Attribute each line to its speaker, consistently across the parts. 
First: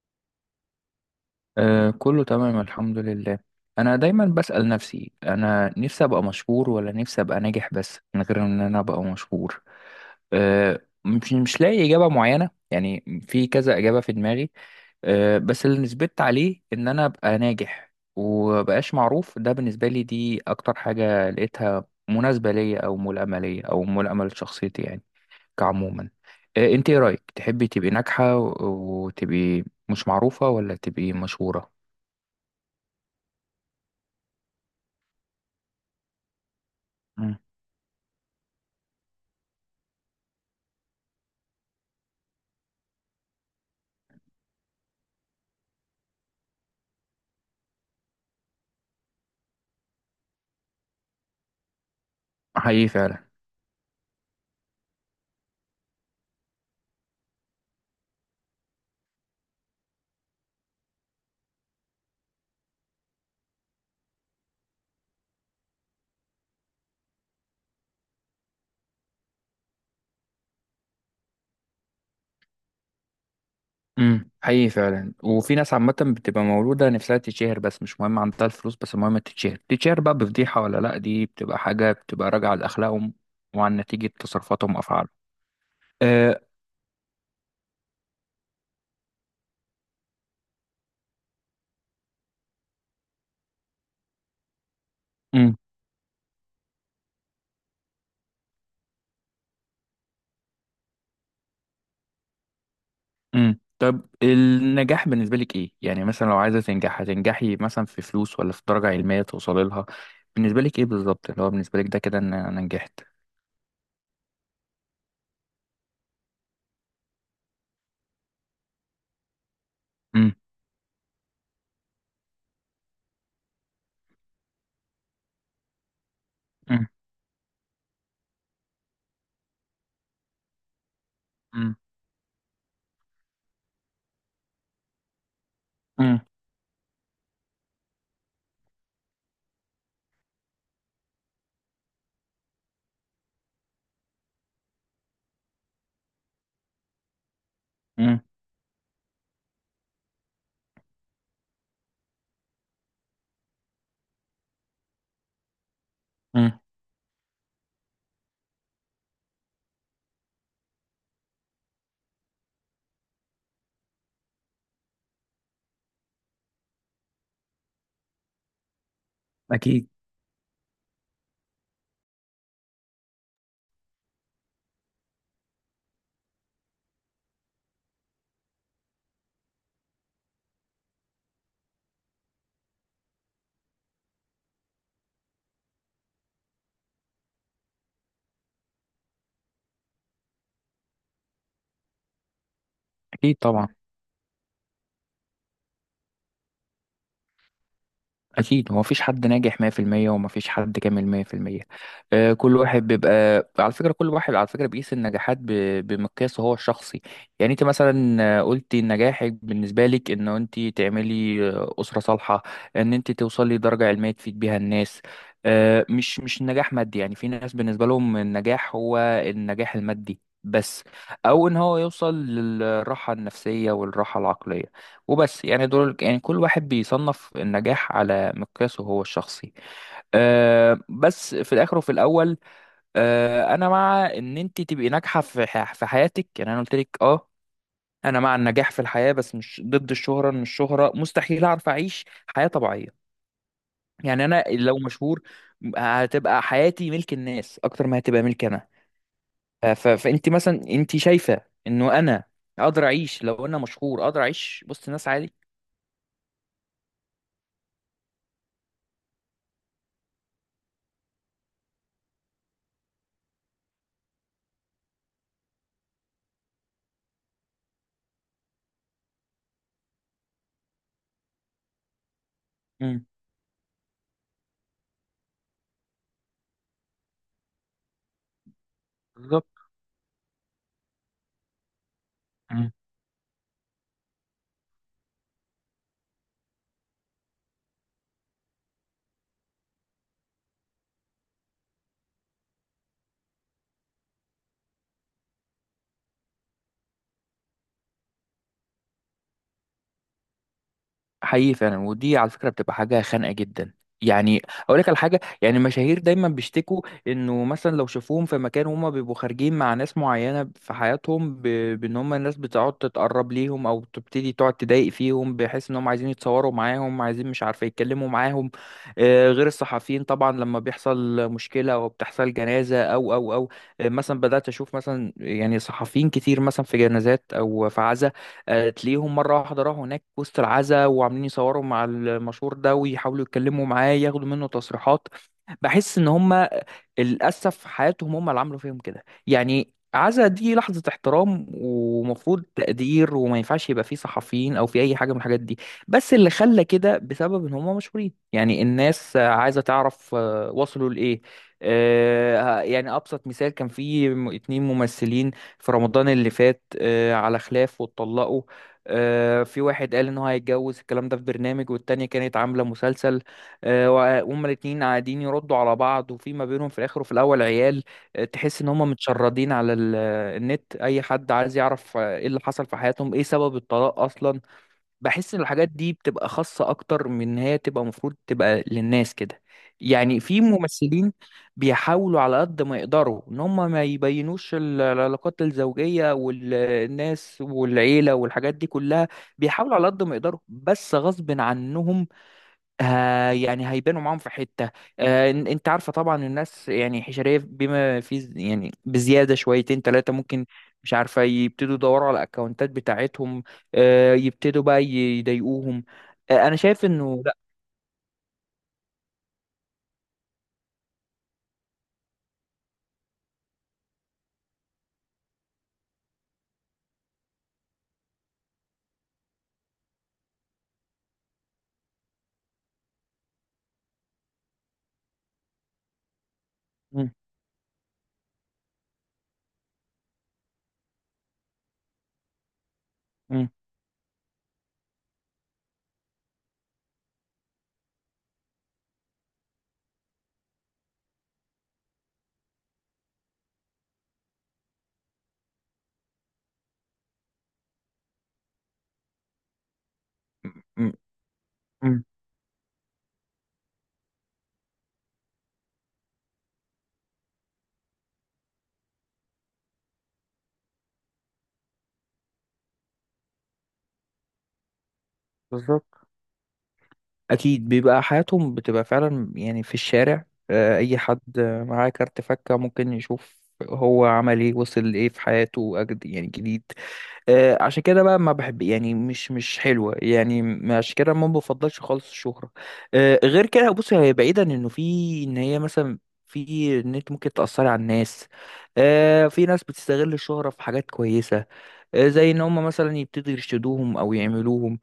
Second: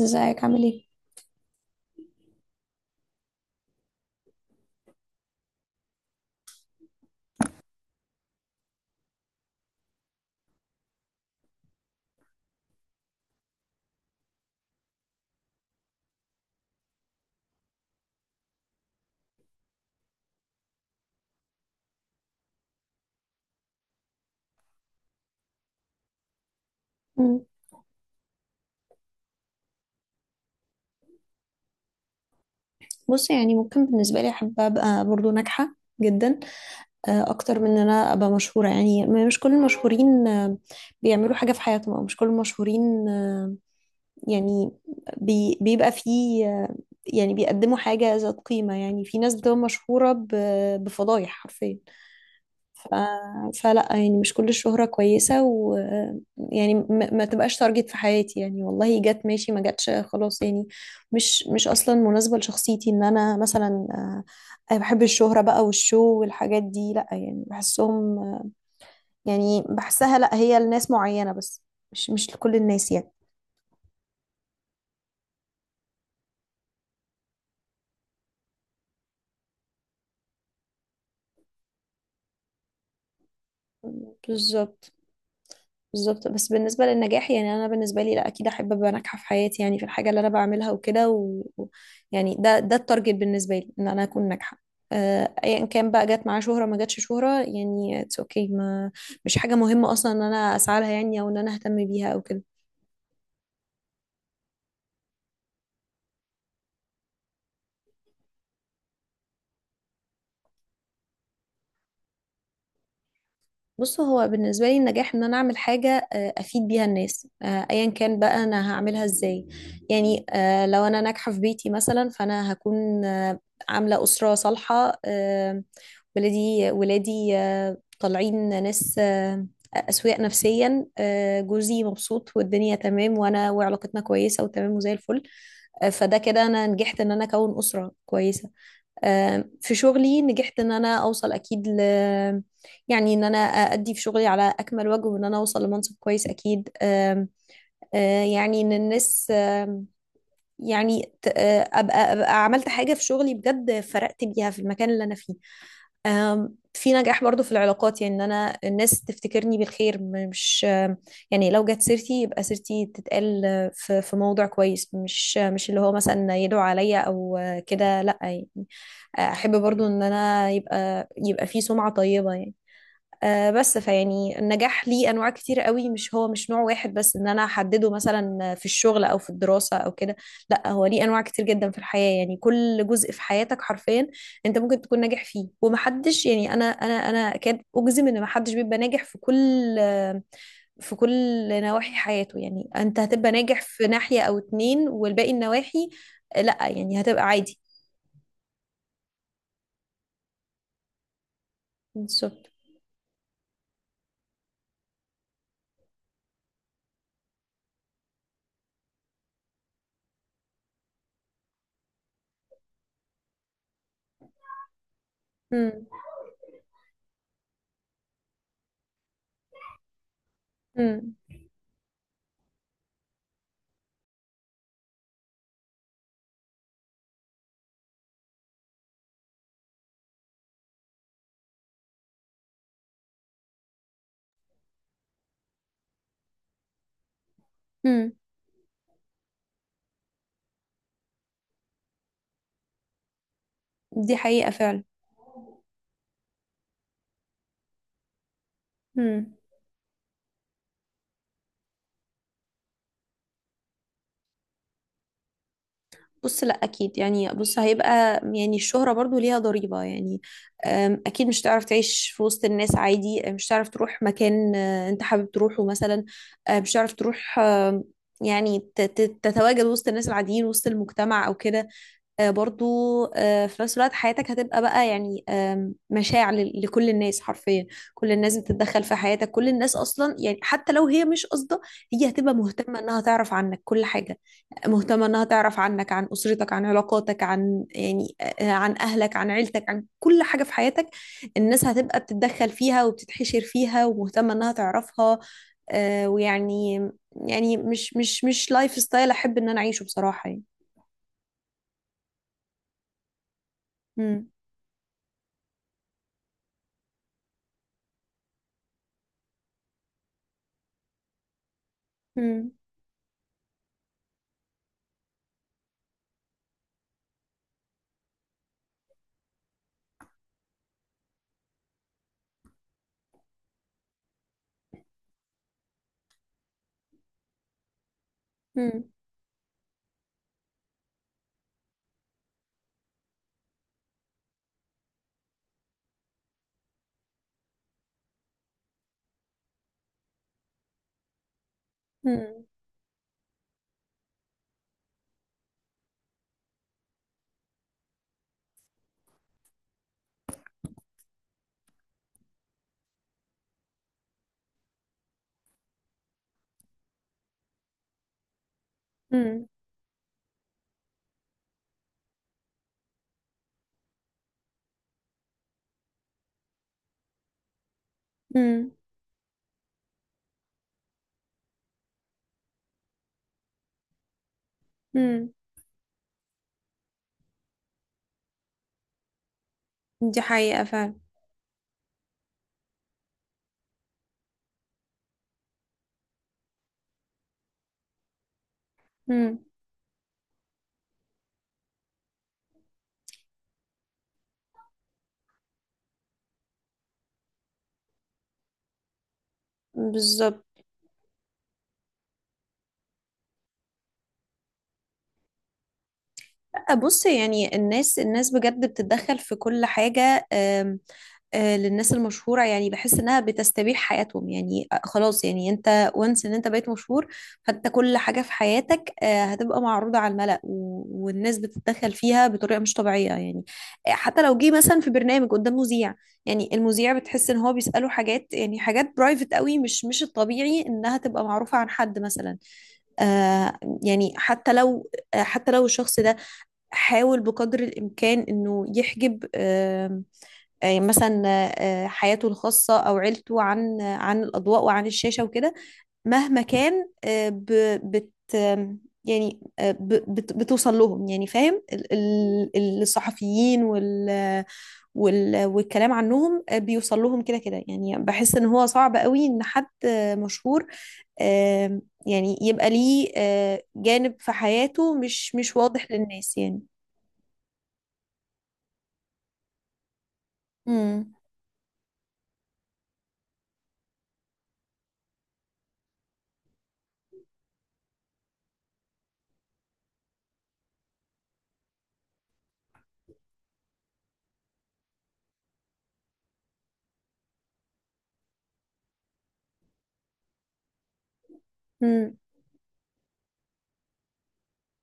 Speaker 1: ازيك؟ عامل ايه؟
Speaker 2: آه كله تمام الحمد لله. انا دايما بسأل نفسي، انا نفسي ابقى مشهور ولا نفسي ابقى ناجح، بس من غير ان انا ابقى مشهور. مش لاقي اجابة معينة، يعني في كذا اجابة في دماغي. بس اللي نثبت عليه ان انا ابقى ناجح ومبقاش معروف، ده بالنسبة لي دي اكتر حاجة لقيتها مناسبة ليا او ملائمة ليا او ملائمة لشخصيتي، يعني كعموما. انت ايه رأيك،
Speaker 1: مم.
Speaker 2: تحبي تبقي ناجحة وتبقي مش معروفة ولا تبقي مشهورة؟
Speaker 1: بص، يعني ممكن بالنسبة لي أحب أبقى برضو ناجحة جدا
Speaker 2: مم.
Speaker 1: اكتر من ان انا ابقى مشهوره. يعني مش كل المشهورين بيعملوا حاجه في حياتهم، او مش كل المشهورين يعني بيبقى فيه يعني بيقدموا حاجه ذات قيمه. يعني في ناس بتبقى مشهوره بفضايح حرفيا. ف
Speaker 2: حقيقي فعلا.
Speaker 1: فلا، يعني مش كل الشهره كويسه، ويعني ما تبقاش تارجت في حياتي، يعني والله جت ماشي، ما جاتش خلاص، يعني مش اصلا مناسبه لشخصيتي ان انا مثلا، أنا بحب الشهرة بقى والشو والحاجات دي، لأ. يعني بحسهم، يعني بحسها، لا، هي لناس معينة بس، مش لكل الناس يعني.
Speaker 2: حقيقي فعلا، وفي ناس عامة بتبقى مولودة نفسها تتشهر، بس مش مهم عندها الفلوس، بس المهم تتشهر تتشهر بقى بفضيحة ولا لأ، دي بتبقى حاجة بتبقى راجعة لأخلاقهم وعن نتيجة تصرفاتهم
Speaker 1: بالظبط،
Speaker 2: وأفعالهم.
Speaker 1: بالظبط.
Speaker 2: أه.
Speaker 1: بس بالنسبة للنجاح، يعني أنا بالنسبة لي، لا، أكيد أحب أبقى ناجحة في حياتي، يعني في الحاجة اللي أنا بعملها وكده، يعني ده التارجت بالنسبة لي، إن أنا أكون ناجحة.
Speaker 2: امم.
Speaker 1: أيا كان بقى جت معاه شهرة ما جاتش شهرة، يعني اتس اوكي. ما مش حاجة مهمة أصلا إن أنا أسعى لها، يعني، أو إن أنا أهتم بيها أو كده.
Speaker 2: طب النجاح بالنسبة لك إيه؟ يعني مثلا لو عايزة تنجح هتنجحي مثلا في فلوس ولا في درجة علمية توصلي لها؟ بالنسبة لك إيه بالظبط، اللي هو بالنسبة لك ده كده إن أنا نجحت؟
Speaker 1: بص، هو بالنسبة لي النجاح ان انا اعمل حاجة افيد بيها الناس، ايا كان بقى انا هعملها ازاي. يعني
Speaker 2: امم.
Speaker 1: لو انا ناجحة في بيتي مثلا فانا هكون عاملة أسرة صالحة،
Speaker 2: امم.
Speaker 1: ولادي طالعين ناس، أسوياء نفسيا،
Speaker 2: امم.
Speaker 1: جوزي مبسوط والدنيا تمام، وانا وعلاقتنا كويسة وتمام وزي الفل. فده كده انا نجحت ان انا اكون أسرة كويسة. في شغلي نجحت ان انا اوصل اكيد، ل... يعني ان انا ادي في شغلي على اكمل وجه، وان انا اوصل لمنصب كويس اكيد. آم،
Speaker 2: امم.
Speaker 1: آه، يعني ان الناس، يعني ابقى عملت حاجة في شغلي بجد، فرقت بيها في المكان اللي انا فيه.
Speaker 2: امم.
Speaker 1: في نجاح برضو في العلاقات، يعني ان انا الناس تفتكرني بالخير، مش، يعني لو جت سيرتي يبقى سيرتي تتقال في موضع كويس، مش مش اللي هو مثلا يدعو عليا او كده، لا يعني. احب برضو
Speaker 2: أكيد.
Speaker 1: ان انا يبقى في سمعة طيبة يعني. بس فيعني النجاح ليه انواع كتير قوي، مش نوع واحد بس ان انا احدده مثلا في الشغل او في الدراسة او كده. لا، هو ليه انواع كتير جدا في الحياة. يعني كل جزء في حياتك حرفيا انت ممكن تكون ناجح فيه. ومحدش، يعني انا اكاد اجزم ان محدش بيبقى ناجح في كل، في كل نواحي حياته. يعني انت هتبقى
Speaker 2: أكيد
Speaker 1: ناجح
Speaker 2: طبعا.
Speaker 1: في ناحية او اتنين، والباقي النواحي لا، يعني هتبقى عادي.
Speaker 2: أكيد هو مفيش حد ناجح 100%، ومفيش حد كامل 100%.
Speaker 1: بالظبط.
Speaker 2: كل واحد بيبقى، على فكرة كل واحد على فكرة بيقيس النجاحات بمقياسه هو الشخصي. يعني أنت مثلا قلتي إن نجاحك بالنسبة لك إن أنت تعملي أسرة صالحة، إن أنت توصلي لدرجة علمية تفيد بيها الناس.
Speaker 1: امم.
Speaker 2: مش النجاح مادي، يعني في ناس بالنسبة لهم النجاح هو النجاح المادي بس،
Speaker 1: امم.
Speaker 2: أو إن هو يوصل للراحة النفسية والراحة العقلية وبس، يعني دول يعني كل واحد بيصنف النجاح على مقياسه هو الشخصي. بس في الاخر وفي الاول انا مع ان انت تبقي ناجحه في في حياتك، يعني انا قلت لك
Speaker 1: امم.
Speaker 2: انا مع النجاح في الحياه، بس مش ضد الشهره، ان الشهره مستحيل اعرف اعيش حياه طبيعيه.
Speaker 1: دي
Speaker 2: يعني انا
Speaker 1: حقيقة
Speaker 2: لو
Speaker 1: فعلا.
Speaker 2: مشهور هتبقى حياتي ملك الناس اكتر ما هتبقى ملك انا.
Speaker 1: امم.
Speaker 2: فانت مثلا انت شايفه انه انا اقدر اعيش، لو انا مشهور اقدر اعيش وسط ناس عادي؟
Speaker 1: بص، لا، اكيد. يعني بص، هيبقى يعني الشهرة برضو ليها ضريبة يعني. اكيد مش هتعرف تعيش في وسط الناس عادي، مش هتعرف تروح مكان انت حابب تروحه مثلا. مش هتعرف تروح، يعني تتواجد وسط الناس العاديين وسط المجتمع او كده. برضو
Speaker 2: مم.
Speaker 1: في نفس الوقت حياتك هتبقى بقى، يعني مشاع لكل الناس حرفيا. كل الناس بتتدخل في حياتك، كل
Speaker 2: بالظبط.
Speaker 1: الناس اصلا. يعني حتى لو هي مش قصده، هي هتبقى مهتمه انها تعرف عنك كل حاجه، مهتمه انها تعرف عنك، عن اسرتك، عن علاقاتك، عن يعني عن اهلك، عن عيلتك، عن كل حاجه في حياتك. الناس هتبقى بتتدخل فيها وبتتحشر فيها ومهتمه انها تعرفها. آه، ويعني يعني مش لايف ستايل احب ان انا اعيشه بصراحه يعني.
Speaker 2: حقيقي فعلا، ودي على فكره بتبقى حاجه خانقه جدا، يعني اقول لك على حاجه، يعني المشاهير دايما بيشتكوا انه مثلا لو شافوهم في مكان هما بيبقوا خارجين مع ناس معينه في حياتهم بان هما الناس
Speaker 1: امم.
Speaker 2: بتقعد تتقرب ليهم او تبتدي تقعد تضايق فيهم، بحيث ان هم عايزين يتصوروا معاهم، عايزين مش عارفه يتكلموا معاهم. غير الصحفيين طبعا لما بيحصل مشكله او بتحصل جنازه او او او آه، مثلا بدات اشوف مثلا، يعني صحفيين كتير مثلا في جنازات او في عزايم.
Speaker 1: مم.
Speaker 2: تلاقيهم مرة واحدة راحوا هناك وسط العزا وعاملين يصوروا مع المشهور ده ويحاولوا يتكلموا معاه ياخدوا منه تصريحات. بحس ان هم للأسف حياتهم هم اللي عملوا فيهم كده، يعني عزا دي لحظة احترام ومفروض
Speaker 1: مم.
Speaker 2: تقدير وما ينفعش يبقى فيه صحفيين أو في أي حاجة من الحاجات دي. بس اللي خلى كده بسبب إن هم مشهورين، يعني الناس عايزة تعرف وصلوا لإيه. يعني أبسط مثال، كان في اتنين ممثلين في رمضان اللي فات على خلاف واتطلقوا.
Speaker 1: مم.
Speaker 2: في واحد قال إن هو هيتجوز الكلام ده في برنامج، والتانية كانت عاملة مسلسل. وهما الاتنين قاعدين يردوا على بعض وفي ما بينهم في الاخر وفي الاول عيال. تحس ان
Speaker 1: مم.
Speaker 2: هما متشردين على النت، اي حد عايز يعرف ايه اللي حصل في حياتهم، ايه سبب الطلاق اصلا.
Speaker 1: مم.
Speaker 2: بحس ان الحاجات دي بتبقى خاصة اكتر من إن هي تبقى، المفروض تبقى للناس كده. يعني
Speaker 1: دي
Speaker 2: في
Speaker 1: حقيقة فعلا.
Speaker 2: ممثلين بيحاولوا على قد ما يقدروا ان هم ما يبينوش العلاقات الزوجية والناس والعيلة والحاجات دي كلها.
Speaker 1: مم.
Speaker 2: بيحاولوا على قد ما يقدروا، بس غصب عنهم ها يعني هيبانوا معاهم في حتة. انت عارفة طبعا، الناس يعني حشرية بما في يعني بزيادة، شويتين ثلاثة
Speaker 1: بالظبط.
Speaker 2: ممكن مش عارفة، يبتدوا يدوروا على الاكونتات بتاعتهم. يبتدوا بقى يضايقوهم. انا شايف
Speaker 1: بص،
Speaker 2: انه لا.
Speaker 1: يعني الناس بجد بتتدخل في كل حاجة. آم، آه، للناس المشهورة، يعني بحس انها بتستبيح حياتهم يعني. خلاص، يعني انت وانس ان انت بقيت مشهور، فانت كل حاجة في حياتك هتبقى معروضة على الملأ، والناس بتتدخل فيها بطريقة مش طبيعية يعني. حتى لو جه مثلا في برنامج قدام مذيع، يعني المذيع
Speaker 2: م-
Speaker 1: بتحس ان هو بيسأله حاجات، يعني حاجات برايفت قوي، مش الطبيعي انها تبقى معروفة عن حد مثلا.
Speaker 2: م-
Speaker 1: آه يعني حتى لو الشخص ده حاول بقدر الامكان انه يحجب، مثلا، حياته الخاصة أو عيلته عن الأضواء وعن الشاشة وكده، مهما كان. ب- بت يعني بتوصل
Speaker 2: م-
Speaker 1: لهم يعني، فاهم؟ ال-
Speaker 2: م-
Speaker 1: الصحفيين والكلام عنهم بيوصل لهم كده كده، يعني بحس ان هو صعب قوي ان حد مشهور آه، يعني يبقى ليه جانب في حياته مش واضح
Speaker 2: بالظبط.
Speaker 1: للناس يعني.
Speaker 2: اكيد بيبقى حياتهم بتبقى فعلا، يعني في الشارع اي
Speaker 1: امم.
Speaker 2: حد معاه كارت فكة ممكن يشوف هو عمل ايه وصل لايه في حياته، أجد يعني جديد. عشان كده بقى ما بحب، يعني مش حلوه، يعني عشان كده ما بفضلش خالص الشهره. غير كده بص، هي بعيدا انه في ان هي مثلا في ان انت ممكن تاثري على الناس. في ناس بتستغل الشهره في حاجات كويسه.
Speaker 1: امم.
Speaker 2: زي ان هم مثلا يبتدوا يرشدوهم او يعملوهم.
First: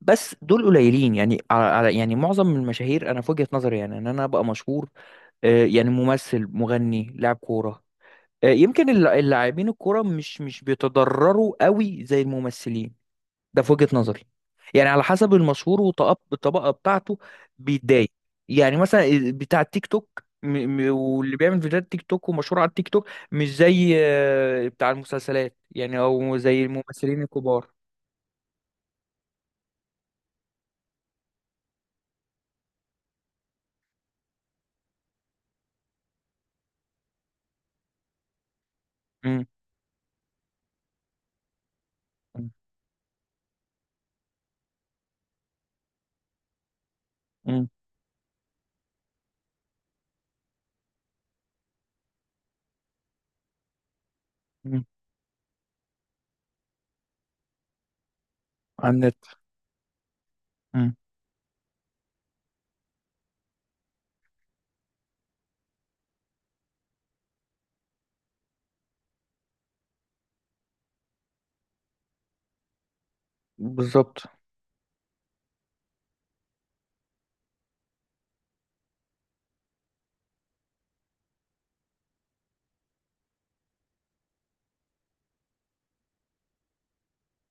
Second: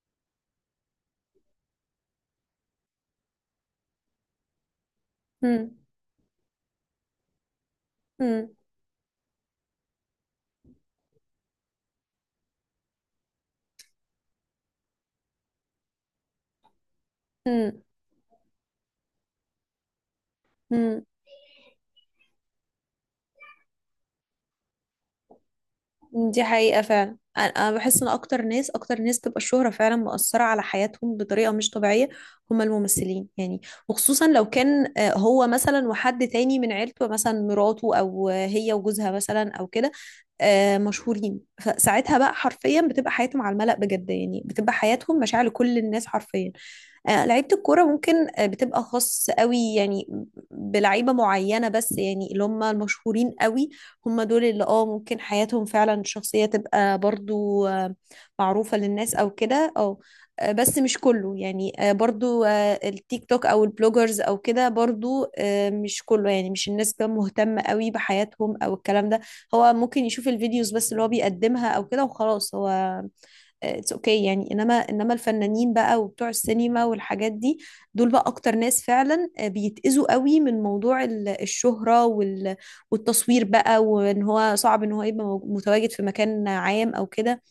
Speaker 2: بس دول قليلين، يعني يعني معظم المشاهير انا في وجهه نظري، يعني ان انا ابقى مشهور. يعني ممثل مغني لاعب كوره.
Speaker 1: امم.
Speaker 2: يمكن اللاعبين الكوره مش بيتضرروا قوي زي الممثلين، ده في وجهة نظري. يعني على حسب المشهور والطبقة بتاعته بيتضايق. يعني مثلا بتاع التيك توك
Speaker 1: امم.
Speaker 2: واللي بيعمل فيديوهات تيك توك ومشهور على التيك توك مش زي بتاع المسلسلات، يعني او
Speaker 1: دي
Speaker 2: زي
Speaker 1: حقيقة فعلا.
Speaker 2: الممثلين
Speaker 1: أنا
Speaker 2: الكبار.
Speaker 1: بحس إن أكتر ناس، أكتر ناس تبقى الشهرة فعلا مؤثرة على حياتهم بطريقة مش طبيعية، هما الممثلين يعني. وخصوصا لو كان هو مثلا وحد تاني من عيلته، مثلا مراته، أو هي وجوزها
Speaker 2: مم.
Speaker 1: مثلا أو كده، مشهورين، فساعتها بقى
Speaker 2: مم.
Speaker 1: حرفيا بتبقى حياتهم على الملأ بجد، يعني بتبقى حياتهم مشاعر لكل الناس حرفيا. لعيبة
Speaker 2: مم.
Speaker 1: الكورة ممكن بتبقى خاص قوي، يعني بلعيبة معينة بس، يعني اللي هم المشهورين قوي، هم دول اللي
Speaker 2: مم.
Speaker 1: ممكن حياتهم فعلا الشخصية تبقى برضو معروفة
Speaker 2: على
Speaker 1: للناس
Speaker 2: النت.
Speaker 1: او كده، او بس
Speaker 2: مم.
Speaker 1: مش كله يعني. برضو التيك توك او البلوجرز او كده، برضو مش كله يعني، مش الناس بقى مهتمة قوي بحياتهم او الكلام ده. هو ممكن يشوف الفيديوز بس اللي هو بيقدمها او كده وخلاص. هو اتس
Speaker 2: بالظبط.
Speaker 1: اوكي يعني. انما الفنانين بقى وبتوع السينما والحاجات دي، دول بقى اكتر ناس فعلا بيتأذوا قوي من موضوع الشهرة والتصوير بقى، وان هو صعب ان هو يبقى متواجد في مكان عام او كده.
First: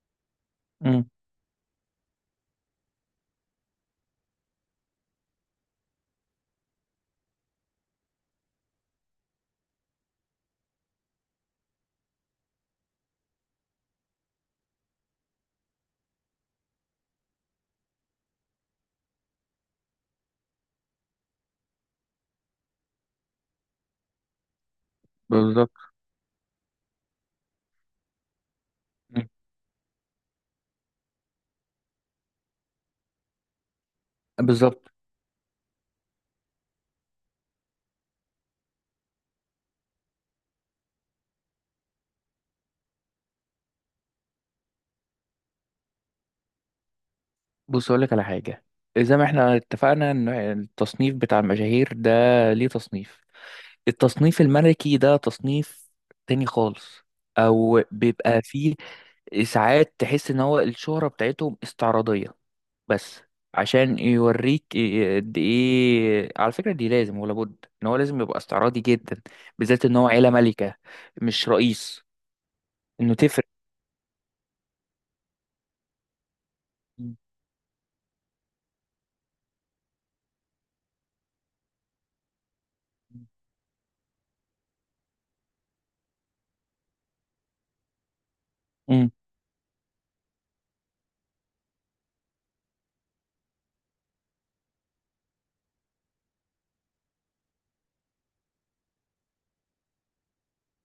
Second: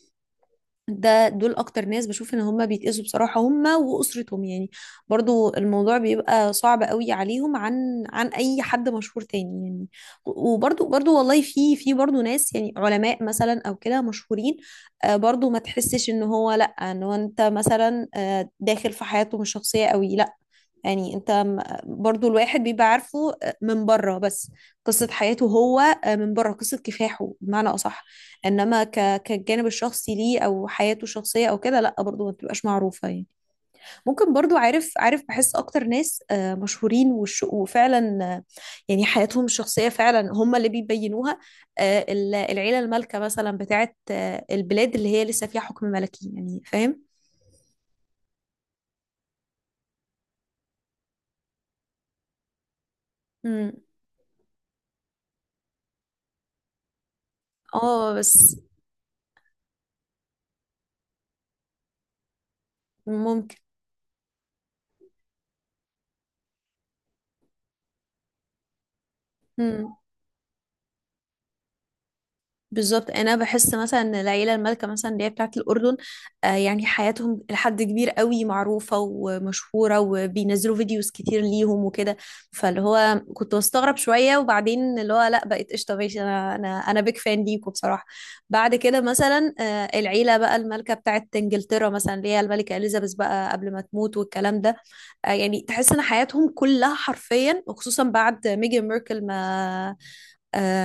Speaker 2: مم.
Speaker 1: دول اكتر ناس بشوف ان هم بيتأذوا بصراحة، هم واسرتهم يعني. برضو الموضوع بيبقى صعب قوي عليهم، عن اي حد مشهور تاني يعني. برضو والله، في برضو ناس، يعني علماء مثلا او كده مشهورين، برضو ما تحسش ان هو، لا، ان هو انت مثلا داخل في حياتهم الشخصية قوي، لا. يعني انت برضو الواحد بيبقى عارفه من بره بس، قصة حياته
Speaker 2: بالظبط.
Speaker 1: هو من بره، قصة كفاحه بمعنى أصح. إنما
Speaker 2: مم.
Speaker 1: كالجانب الشخصي ليه أو حياته الشخصية أو كده، لأ، برضو ما بتبقاش معروفة يعني. ممكن برضو
Speaker 2: بالظبط.
Speaker 1: عارف، بحس أكتر ناس مشهورين، وفعلا يعني حياتهم الشخصية فعلا هم اللي بيبينوها. العيلة المالكة مثلا بتاعت البلاد اللي هي لسه فيها حكم ملكي، يعني فاهم؟
Speaker 2: بص اقول لك على حاجه، زي ما احنا اتفقنا ان التصنيف بتاع المشاهير ده ليه تصنيف،
Speaker 1: مم.
Speaker 2: التصنيف الملكي ده تصنيف تاني خالص، او
Speaker 1: اه،
Speaker 2: بيبقى
Speaker 1: بس
Speaker 2: فيه ساعات تحس ان هو الشهرة بتاعتهم استعراضية بس.
Speaker 1: ممكن.
Speaker 2: عشان يوريك قد ايه على فكرة دي لازم ولا بد ان هو لازم يبقى استعراضي جدا، بالذات
Speaker 1: مم.
Speaker 2: ان هو عيلة ملكة مش رئيس.
Speaker 1: بالظبط.
Speaker 2: انه
Speaker 1: انا
Speaker 2: تفرق.
Speaker 1: بحس مثلا ان العيله المالكه مثلا اللي هي بتاعه الاردن، يعني حياتهم لحد كبير قوي معروفه ومشهوره، وبينزلوا فيديوز كتير ليهم وكده. فاللي هو كنت بستغرب شويه، وبعدين اللي هو لا، بقيت قشطه ماشي، انا بيك فان ليكوا بصراحه. بعد كده
Speaker 2: مم.
Speaker 1: مثلا العيله بقى المالكه بتاعه انجلترا مثلا، اللي هي الملكه اليزابيث بقى قبل ما تموت والكلام ده، يعني تحس ان حياتهم كلها حرفيا، وخصوصا بعد ميجان ميركل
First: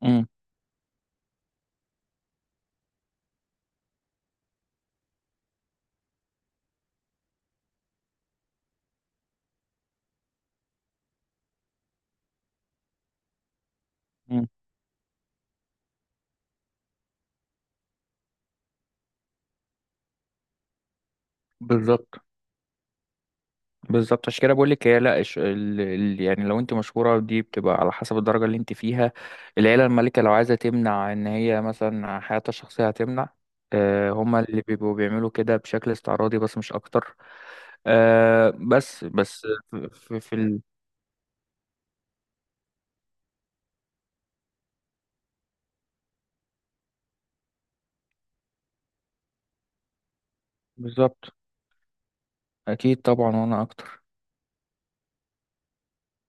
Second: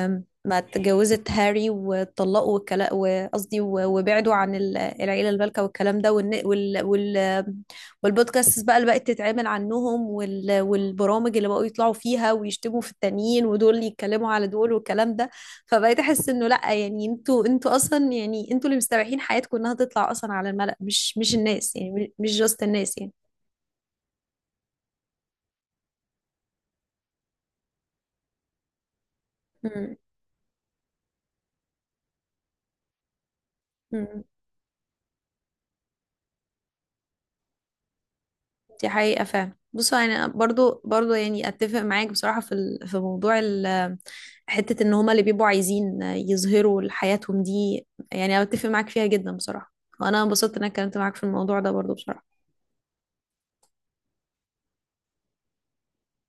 Speaker 2: مم.
Speaker 1: ما اتجوزت هاري واتطلقوا والكلام، وقصدي وبعدوا عن العيلة البالكة والكلام ده، والبودكاست بقى اللي بقت تتعمل عنهم، والبرامج اللي بقوا يطلعوا فيها ويشتموا في التانيين ودول يتكلموا على
Speaker 2: مم.
Speaker 1: دول والكلام ده. فبقيت احس انه لا، يعني انتوا اصلا، يعني انتوا اللي مستبيحين حياتكم انها تطلع اصلا على الملأ، مش الناس يعني،
Speaker 2: بالظبط.
Speaker 1: مش جاست الناس يعني.
Speaker 2: بالظبط عشان كده بقول لك، هي لا يعني لو انت مشهوره دي بتبقى على حسب الدرجه اللي انت فيها، العيله
Speaker 1: مم.
Speaker 2: المالكه لو عايزه تمنع ان هي مثلا حياتها الشخصيه هتمنع.
Speaker 1: مم.
Speaker 2: هما اللي بيبقوا بيعملوا كده بشكل استعراضي بس مش اكتر. آه،
Speaker 1: دي
Speaker 2: بس
Speaker 1: حقيقة
Speaker 2: بس
Speaker 1: فعلا.
Speaker 2: في,
Speaker 1: بصوا،
Speaker 2: في
Speaker 1: يعني
Speaker 2: في ال...
Speaker 1: برضو، يعني اتفق معاك بصراحة في موضوع حتة ان هما اللي بيبقوا عايزين يظهروا لحياتهم دي، يعني اتفق معاك فيها جدا بصراحة. وانا انبسطت ان انا اتكلمت معاك في
Speaker 2: بالظبط،
Speaker 1: الموضوع ده برضو بصراحة.
Speaker 2: اكيد طبعا وانا اكتر.